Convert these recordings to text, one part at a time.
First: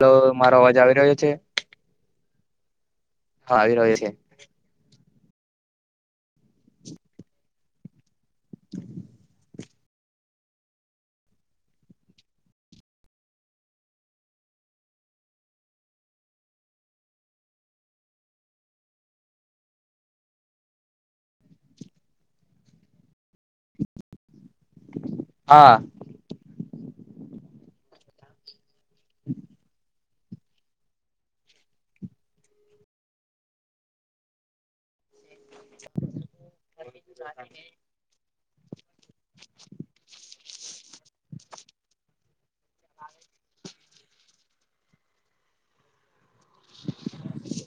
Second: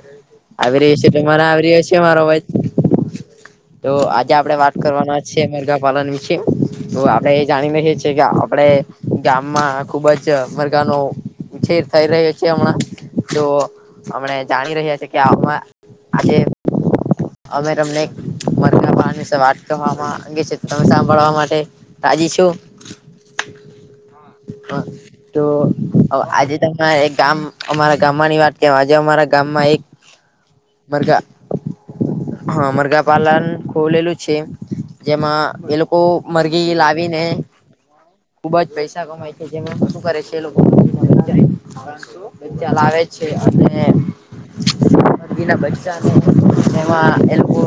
Hello મારો અવાજ આવી ર‌ઇ છે રહ્યો તો મારા આવી રે આવી મારો આવાજ હા આવી તો રહ્યો છે આજે આપડે વાત કરવાના છી મરઘા પાલન વિશે તો આપડે જાણી લકીએ છીએ કે આપણેે ગામમાં ખુબ જ મરઘાનો છે થઈ રહ્યો છે હમણાં તો અમને જાણી રહ્યા છેીએ કે આમાં આજે અમે તમને મ વાત કરવામાં અંગે છે તમે સાંભળવા માટે રાજી છો હા હ તો હા આજે તમારે એ ગામ અમારા ગામમાંની વાત કે આજે અમારા ગામમાં એક મરઘા હા મરઘા પાલન ખોલેલું છે જેમાં એ લોકો મરઘી લાવીને ખુબ જ પૈસા ય છે જે શું કરે છે આવે છે [inaudible] તે મરઘી ને મરઘી ના બચ્ચા ને એમાં એ લોકો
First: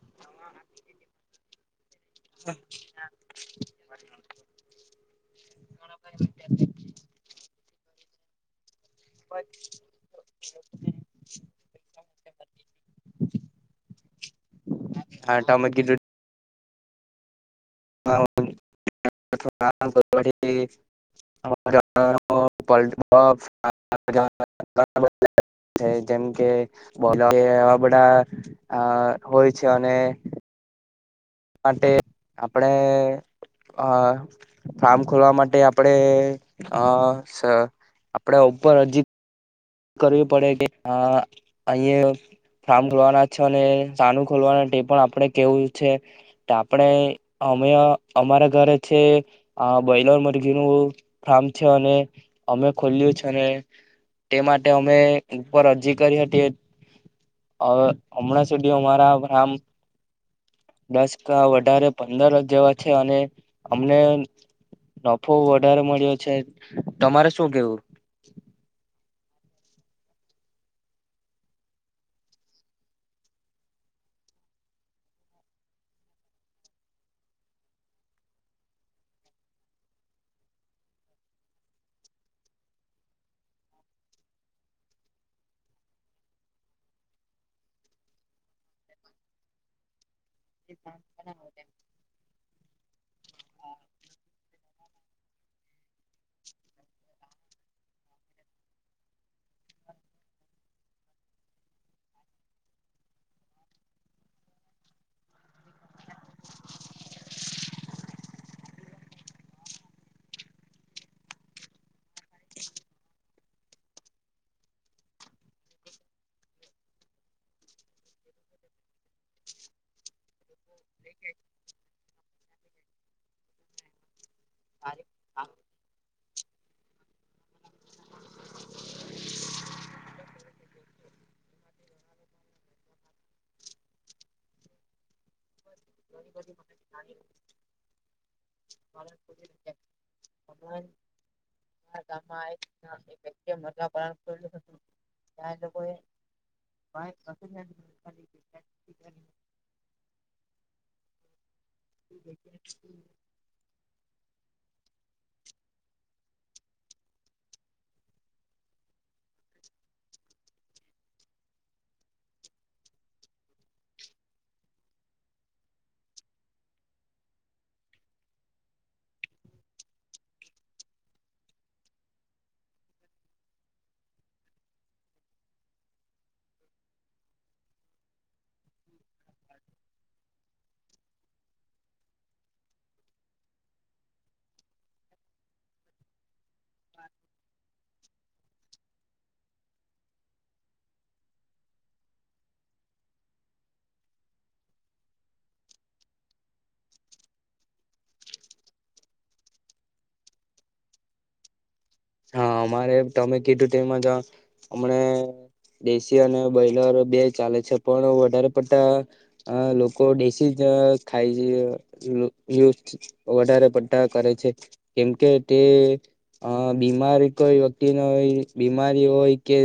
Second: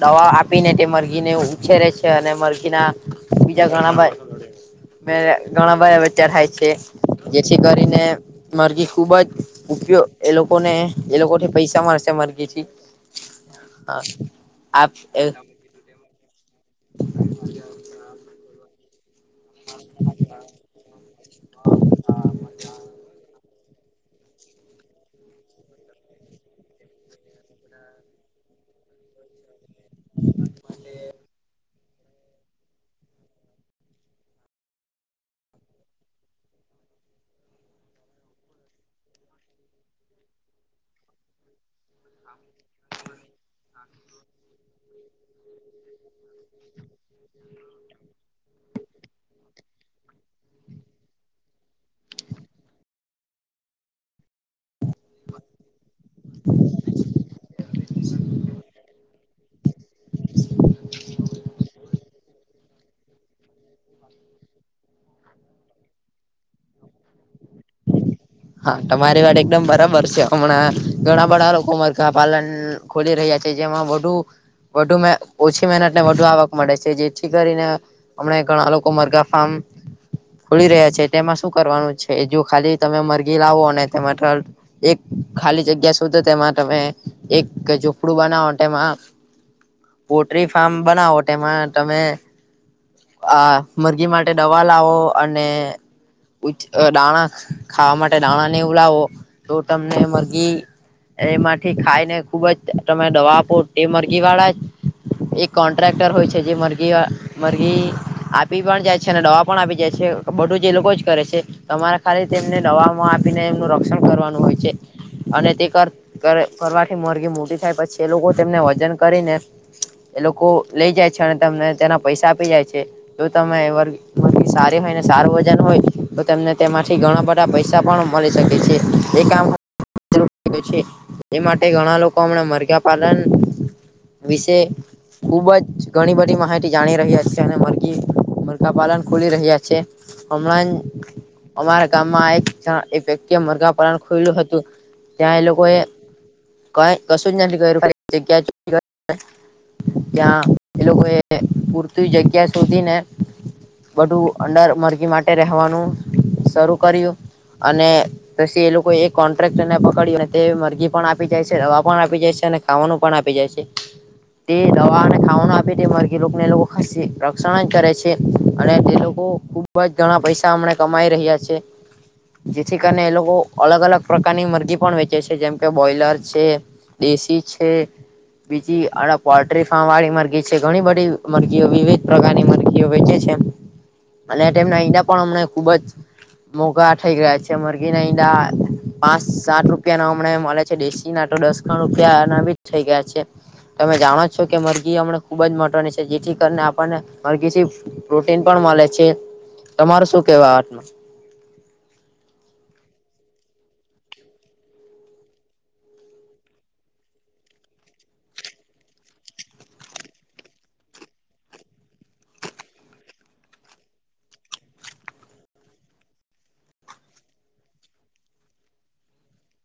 દવા આપીને તે મરઘી ને ઉછેરે છે અને મરઘીના બીજા ઘણા [unintelligible] મે ઘણા બધા બચ્ચા થાય છે જેથી કરીને મરઘી ખુબ જ ઉપયોગ એ લોકોને એ લોકોને પૈસા મળશે મરઘીથી આપ અ હા, તમે કીધું [inaudible] [inaudible] છે જેમ કે, બોલો કે એવા બધા અ હોય છે, અને માટે, આપડે હ ફાર્મ ખોલવા માટે આપડે અ સ આપડે ઉપર અરજી કરવી પડે કે હા, અહીંયા ફાર્મ ખોલવાના છે અને સાનું ખોલવાના તે પણ આપણે કેવું છે ત આપણે અમે અમારા ઘરે છે, બોઈલર મરઘીનું ફાર્મ છે, અને અમે ખોલ્યું છે અને, તે માટે અમે ઉપર અરજી કરી હતી અ હમણાં સુધી અમારા આમ દસ ક વધારે પંદર જેવા છે, અને અમને નફો વધારે મળ્યો છે, તમારે શું કેવું? હા, તમારી વાત એકદમ બરાબર છે અમણાં ઘણા બધા લોકો મરઘા પાલન ખોલી રહ્યા છે જેમાં વધુ વધુ ઓછી મહેનતને વધુ આવક મળે છે જેથી કરીને અમણા ઘણા લોકો મરઘા ફાર્મ ખોલી રહ્યા છે તેમાં શું કરવાનું છે જો ખાલી તમે મર ઘી લાવો અને તે એક ખાલી જગ્યા શોધો તેમાં તમે એક ઝૂંપડું બા તેમાં પોટ્રી ફાર્મ બનાવો તેમાં તમે આ મરઘી માટે દવા લાવો અને દાણા ખાવા માટે દાણા ને એવું લાવો તો તમને મરઘી એમાંથી ખાઈને ખુબ જ તમે દવા આપો તે મરઘી વાળા જ એ કો નટ્રાક્ટર હોય છે જે મર્ગી એ આપી પણ જાય છે અને દવા પણ આપી જાય છે બધું જ એ લોકો જ કરે છે તમારે ખાલી તેમને દવામાં આપીને એમનું રક્ષણ કરવાનું હોય છે. અને તે કર કરવાથી મોરઘી મોટી થાય પછી એ લોકો તેમને વજન કરીને એ લોકો લઈ જાય છે અને તમને તેના પૈસા જાય છે તો તમે મર મરઘી સારી હોયને સારું વજન હોય તો તેમને તેમાંથી ઘણા બધા પૈસા પણ મળી શકે છે એ કામ છે એ માટે ઘણા લોકો હમણાં મરઘા પાલન વિશે ખુબ જ ઘણી બધી માહિતી જાણી રહ્યા છે. અને મરઘી મરઘા પાલન ખુલી રહ્યા છે હમણાં જ અમારા ગામમાં એક જણ એક વ્યક્તિએ મરઘા પાલન ખોયલું હતું ત્યાં એ લોકોએ કઈ કશું જ નથી કર્યુ ખાલી જગ્યા ત્યાં એ લોકોએ પૂરતી જગ્યા શોધીને બઢું અંડર મર માટે રહેવાનું શરૂ કર્યું. અને પછી એ લોકો એક કોન્ટ્રાક્ટર ને પકડયો ને તે મરઘી પણ આપી જાય છે દવા પણ આપી જાય છે ખાવાનું પણ આપી જાય છે તે દવા અને ખાવાનું આપી તે મરઘી લોકને એ લોકો રક્ષણ જ કરે છે અને તે લોકો ખુબ જ ઘણા પૈસા અમણા કમાઈ રહ્યા છે. જેથી કરીને એ લોકો અલગ અલગ પ્રકારની મરઘી પણ વેચે છે જેમ કે બોઈલર છે દેશી છે બીજી આ પોલ્ટ્રી ફાર્મ વાળી મરઘી છે ઘણી બધી મરઘીઓ વિવિધ પ્રકારની મરઘીઓ વેચે છે. અને તેમના ઈંડા પણ અમને ખુબ જ મોંઘા થઇ ગયા છે મરઘી ના ઈંડા પાંચ સાત રૂપિયા નો હમણાં મળે છે દેશી ના તો દસ ખણ રૂપિયા ના બી જ થઈ ગયા છે. તમે જાણો છો કે મરઘી અમણે ખુબ જ મહત્વની છે. જેથી કરીને આપણને મરઘીથી પ્રોટીન પણ મલે છે. તમારું શું કેવાય આટનું હા અમારે તમે કીધુ તેમ જ આમણે દેશી અને બોઈલર બે ચાલે છે પણ વધારે પડતા લોકો દેશીજ ખાઇ જે વધારે પડતા કરે છે કેમ કે તે કે અ બીમારી કોઈ વ્યક્તિ ન હોય બીમારી હોય કે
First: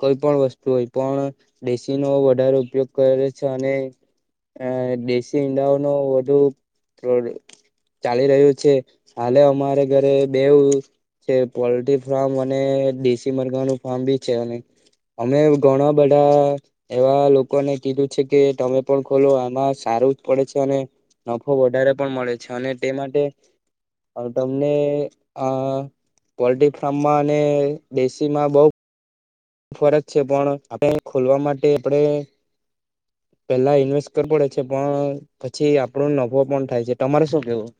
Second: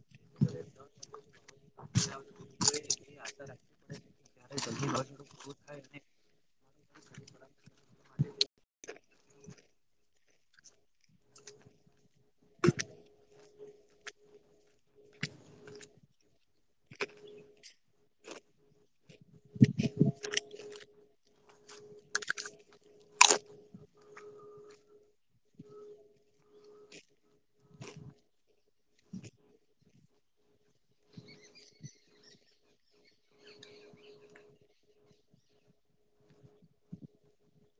કોઈ પણ વસ્તુ હોય પણ દેશીનોો વધારે ઉપયોગ કરે છે અને અ દેશી ઈંડાઓ નોવધુ તો ચાલી રહ્યું છે હાલે અમારે ઘરે બેવ પોલ્ટ્રી ફાર્મ અને દેશી મરગાનું ફાર્મ બી છે અને અમે ઘણા બધા એવા લોકોને કીધું છે કે તમે પણ ખોલો આમાં સારું જ પડે છે અને નફો વધારે પણ મળે છે અને તે માટે તમને આ પોલ્ટ્રી ફાર્મમાં અને દેશીમાં બઉ બ ફરજ છે પણ આપણે ખોલવા માટે આપણે પેલા ઇન્વેસ્ટ કરવવી પડે છે પણ પછી આપણો નફો પણ થાય છે તમારે શું કેવું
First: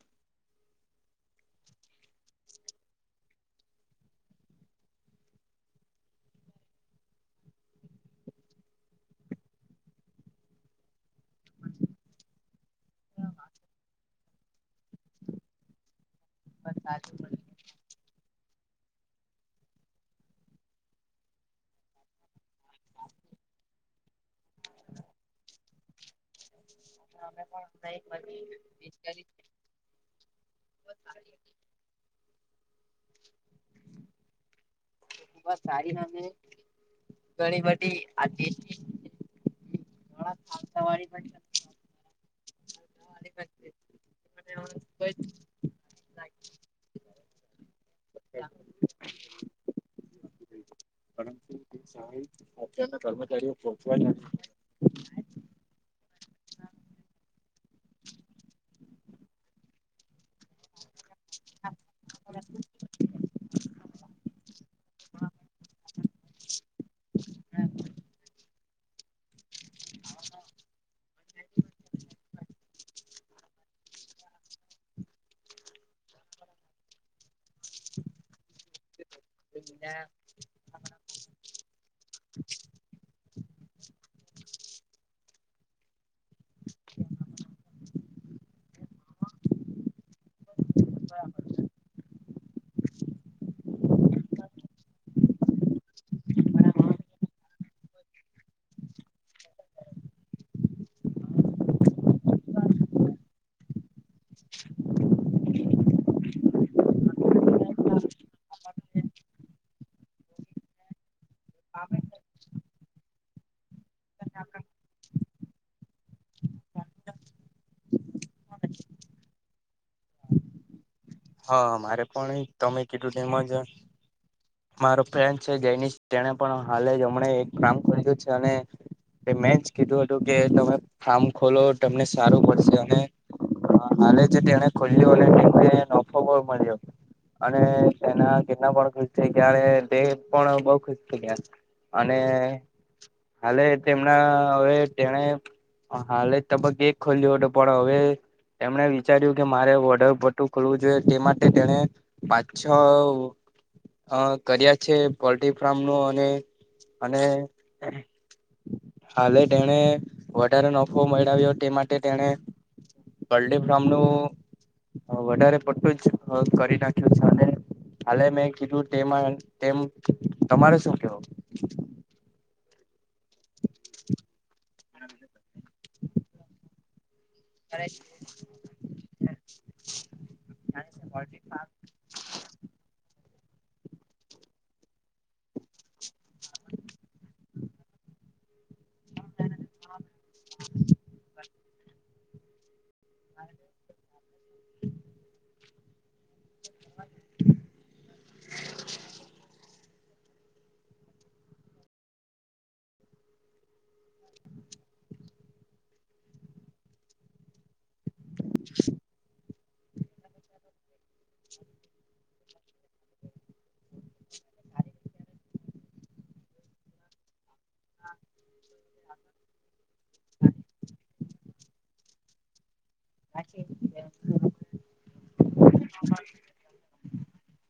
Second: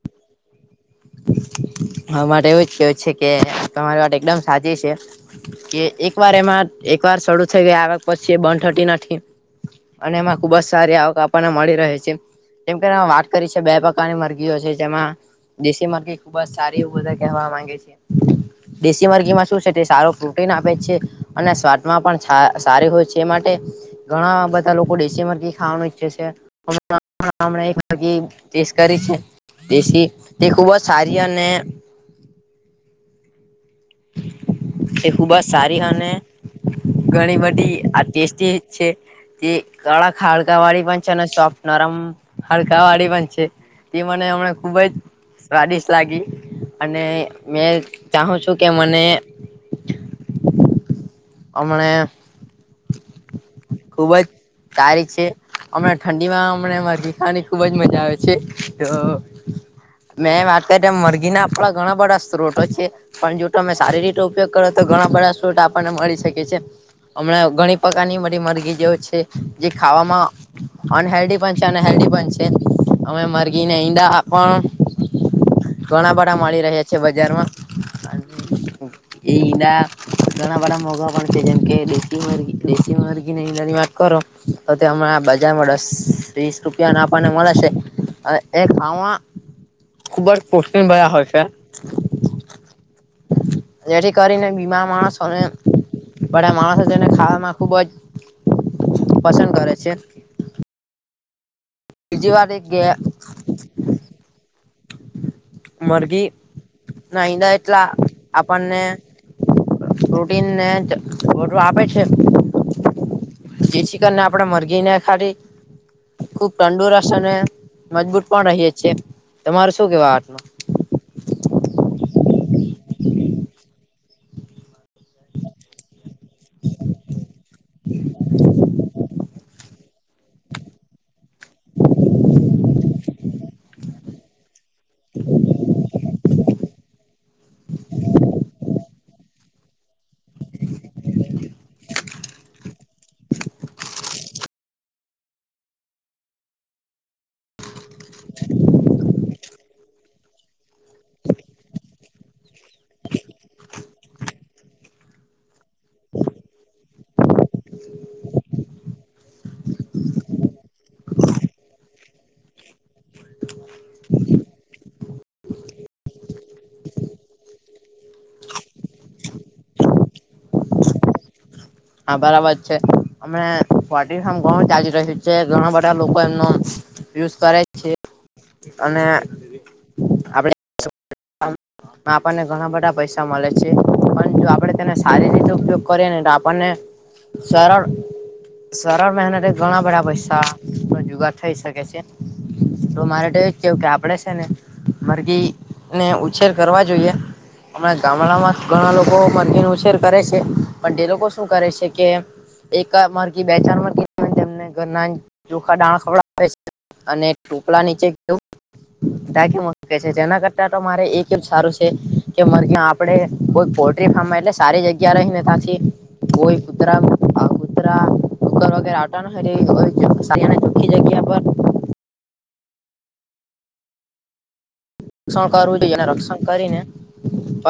હા માટેરે એવું જ કેવું છે કે તમારી માટે એકદમ સાચી છે કે એક વાર એમાં એક વાર શરૂ થઈ ગયા આક પછી એ બંધટી નથી અને એમાં ખુબ જ સારી આવક આપણને મળી રહે છે જેમ કે વાત કરી છે બે પ્રકારની મરઘીઓ છે જેમાં દેશી મરઘી ખુબ જ સારી એવું બધા કવા માંગે છે દેશી મરઘીમાં શું છે તે સારો પ્રોટીન આપે છે અને સ્વાદમાં પણ સારી હોય છે માટે ઘણા બધા લોકો દેશીમાંથી ખાવાનું ઈચ્છે છે મણા એક વા સ કરી છે દેશ એ ખૂબ સારી અને એ ખુબ સારી અનેને ઘણી બધી આ ટેસ્ટી છે તે કડાક હાડકા વાળી પણ છે સોફ્ટ નરમ ખડકાવાળી પણ છે તે મને હમણાં ખૂબ જ સ્વાદિષ્ટ લાગી અને મેં ચહું છું તે પરંતુ સહાય અત્યારના કર્મચારી પોહોચવા ખુબ જ સારી નથી છે. હમણાં ઠંડીમાં હમણાં મરઘી ખાવાની ખુબ જ મજા આવે છે તો મેં માતાટ મોર્ગ ગીના આપડા ઘણા બધા સ્ત્રોતો છે પણ જો તમે સારી રીતે ઉપયોગ કરો તો ઘણા બધા સ્ત્રોત આપણને મળી છે છે હમણાં ઘણી પ્રકાર ની મળી મરઘી જે છે જે ખાવામાં અનહેલ્ધ પણ છે અને હેલ્ધ પણ છે અમે મરગીને ઈંડા પણ ઘણા બધા મળી રહ્યા છે બજારમાં એ ઈંડા ઘણા બધા મોઘા પણ છે જેમકે દેશી મરઘી ર ની વાત કરો તો તે હમણાં બજારમાં દસ વીસ રૂપિયા ના આપણને મળે છે હ એ ગવામાં ખુબ આ પોસ્ટિંગ ભયા હ છે જેથી કરીને બીમા માણસોને પણ આ માણસો તેને ખાવામાં ખુબ જ પસંદ કરે છે બીજી વાત એજ કે મરઘી ના ઈંડાએટલા આપણને પ્રોટીન નેજ આપે છે જેથી કરીને આપણેે મરઘીને ખાલી ખુબ તંદુરસ્ત અને મજબૂત પણ રહીએ છીએ તમારું શું કેવા વાતનું હા મારે પણ તમે કેટલું તેમજ મારો ફ્રેન્ડ છે જની તેણે પણ હાલે જ હમણે એક કામ કર્યું છે અને મેં જ કીધું હતું કે તમે ફાર્મ ખોલો તમને સારું મળશે અને હા હાલે જે તેને ખોલ્યો અને નફો પણ મળ્યો અને તેના કેટના પણ ખુશ થ ત્યારે બે પણ બઉ ખુશ થ ગં અને હાલે તેમના હવે તેને હાલે તબક્ એ ખોલ્લી ઓટ પણ હવે એમણે વિચાર્યું કે મારે ઓર્ડર પટું ખોલવું જોઈએ તે માટે તેને પાંચ-છ અ કર્યા છે પોલ્ટ્રી ફાર્મનું અને અને હાલે તેણે વધારે નફો મળાવ્યો તે માટે તેણે કલ્ડી ફ્રોમનું વધારે પટતું જ હ કરી નાખ્યું છ અને હાલે મેં કીધું તેમાં તેમ તમારે શું કેવું? હા બરાબર છે, અમે [unintelligible] પણ ચાલી રહ્યું છે. ઘણા બધા લોકો એમનું યુઝ કરે છે અને આપડે [inaudible] [inaudible] આપણને ઘણા બધા પૈસા મળે છે પણ જો આપણે તેનો સારી રીતે ઉપયોગ કરીએ ને તો આપણને સરળ સરળ મહેનતે ઘણા બધા પૈસાનો જુગાર થઈ શકે છે. તો મારે તો એ જ કેવું કે આપડે છે ને મર્ઘી ને ઉ ઉછેર કરવા જોઈએ હમણાં ગામડામાં ઘણા લોકો મર્ઘીનો ઉછેર કરે છે પણ તે લોકો શું કરે છે કે એક મરઘી [inaudible] ઘરના ચોખા દાણા ખવડાવે છે અને ટોપલા નીચે [unintelligible] જેના કરતા તો મારે એક એ સારું છે કે મરઘી આપડે કોઈ પોલ્ટ્રી ફાર્મમાં એટલે સારી જગ્યા રહીને પાછી કોઈ કુતરા [inaudible] કુતરા [unintelligible] [inaudible] [inaudible] રક્ષણ કરવું જોઈએ અને રક્ષણ કરીને પ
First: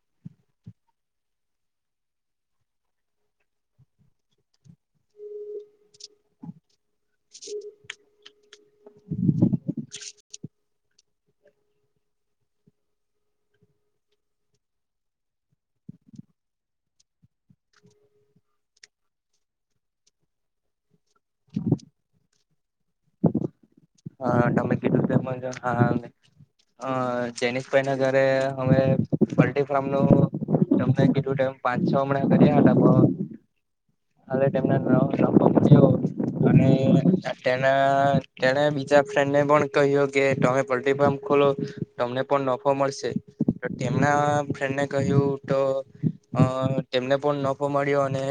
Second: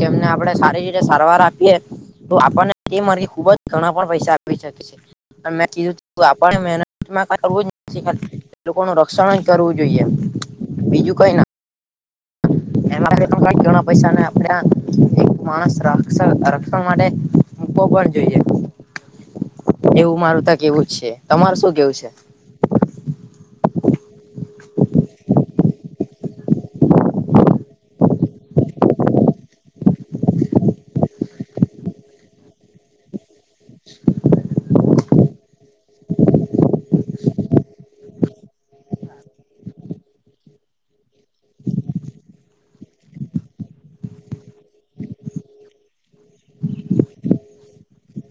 તેમને આપડે સારી રીતે સારવાર આપીએ તો આપણને એ મરઘી ખુબ જ ઘણા પણ પૈસા આપ શકસે. મેં કીધું તું આ [inaudible] લોકો ન રક્ષણ જ કરવું જોઈએ બિજુ કાય ના [inaudible] એ [inaudible] પૈસા ને આપણે આ એક માણસ રાક્સ-રક્ષણ માટે [unintelligible] પણ જોઈએ.. એવું મારું તા કેવું છે, તમાર શું કેવું છે? અ-અ ચઇનીઝ ફઈ ના ઘરે હવે પલ્ટી ફાર્મ નું તમને કેટલું ટાઈમ પાંચ છ હમણાં કર્યા હતા પણ હલે તેમના ન [unintelligible] જીઓ અને તેના-આ તેણે બીજા ફ્રેન્ડને પણ કહ્યું કે તમે પોલ્ટ્રી ફાર્મ ખોલો તમને પણ નફો મળશે. તેમના ફ્રેન્ડને કહ્યું તો અ તેમને પણ નફો મળ્યો અને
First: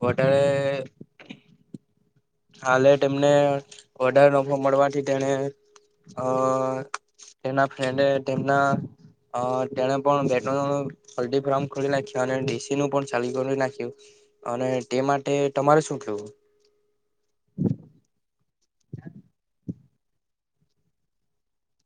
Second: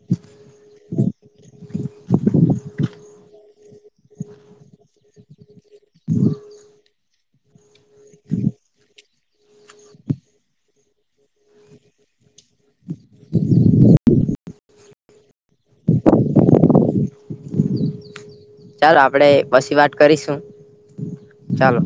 વધારે હાલે તેમને વધારે નફો મળવાથી તેને અ તેના ફ્રેન્ડે તેમના અ તેણે પણ [unintelligible] પોલ્ટ્રી ફ્રોમ ખોલી નાખ્યા અને ડીસી નું પણ ચાલુ કરી નાખ્યું. અને તે માટે તમારે શું કેવું? [inaudible] [inaudible] ચાલો આપડે પસી વાત કરીશું ચાલો.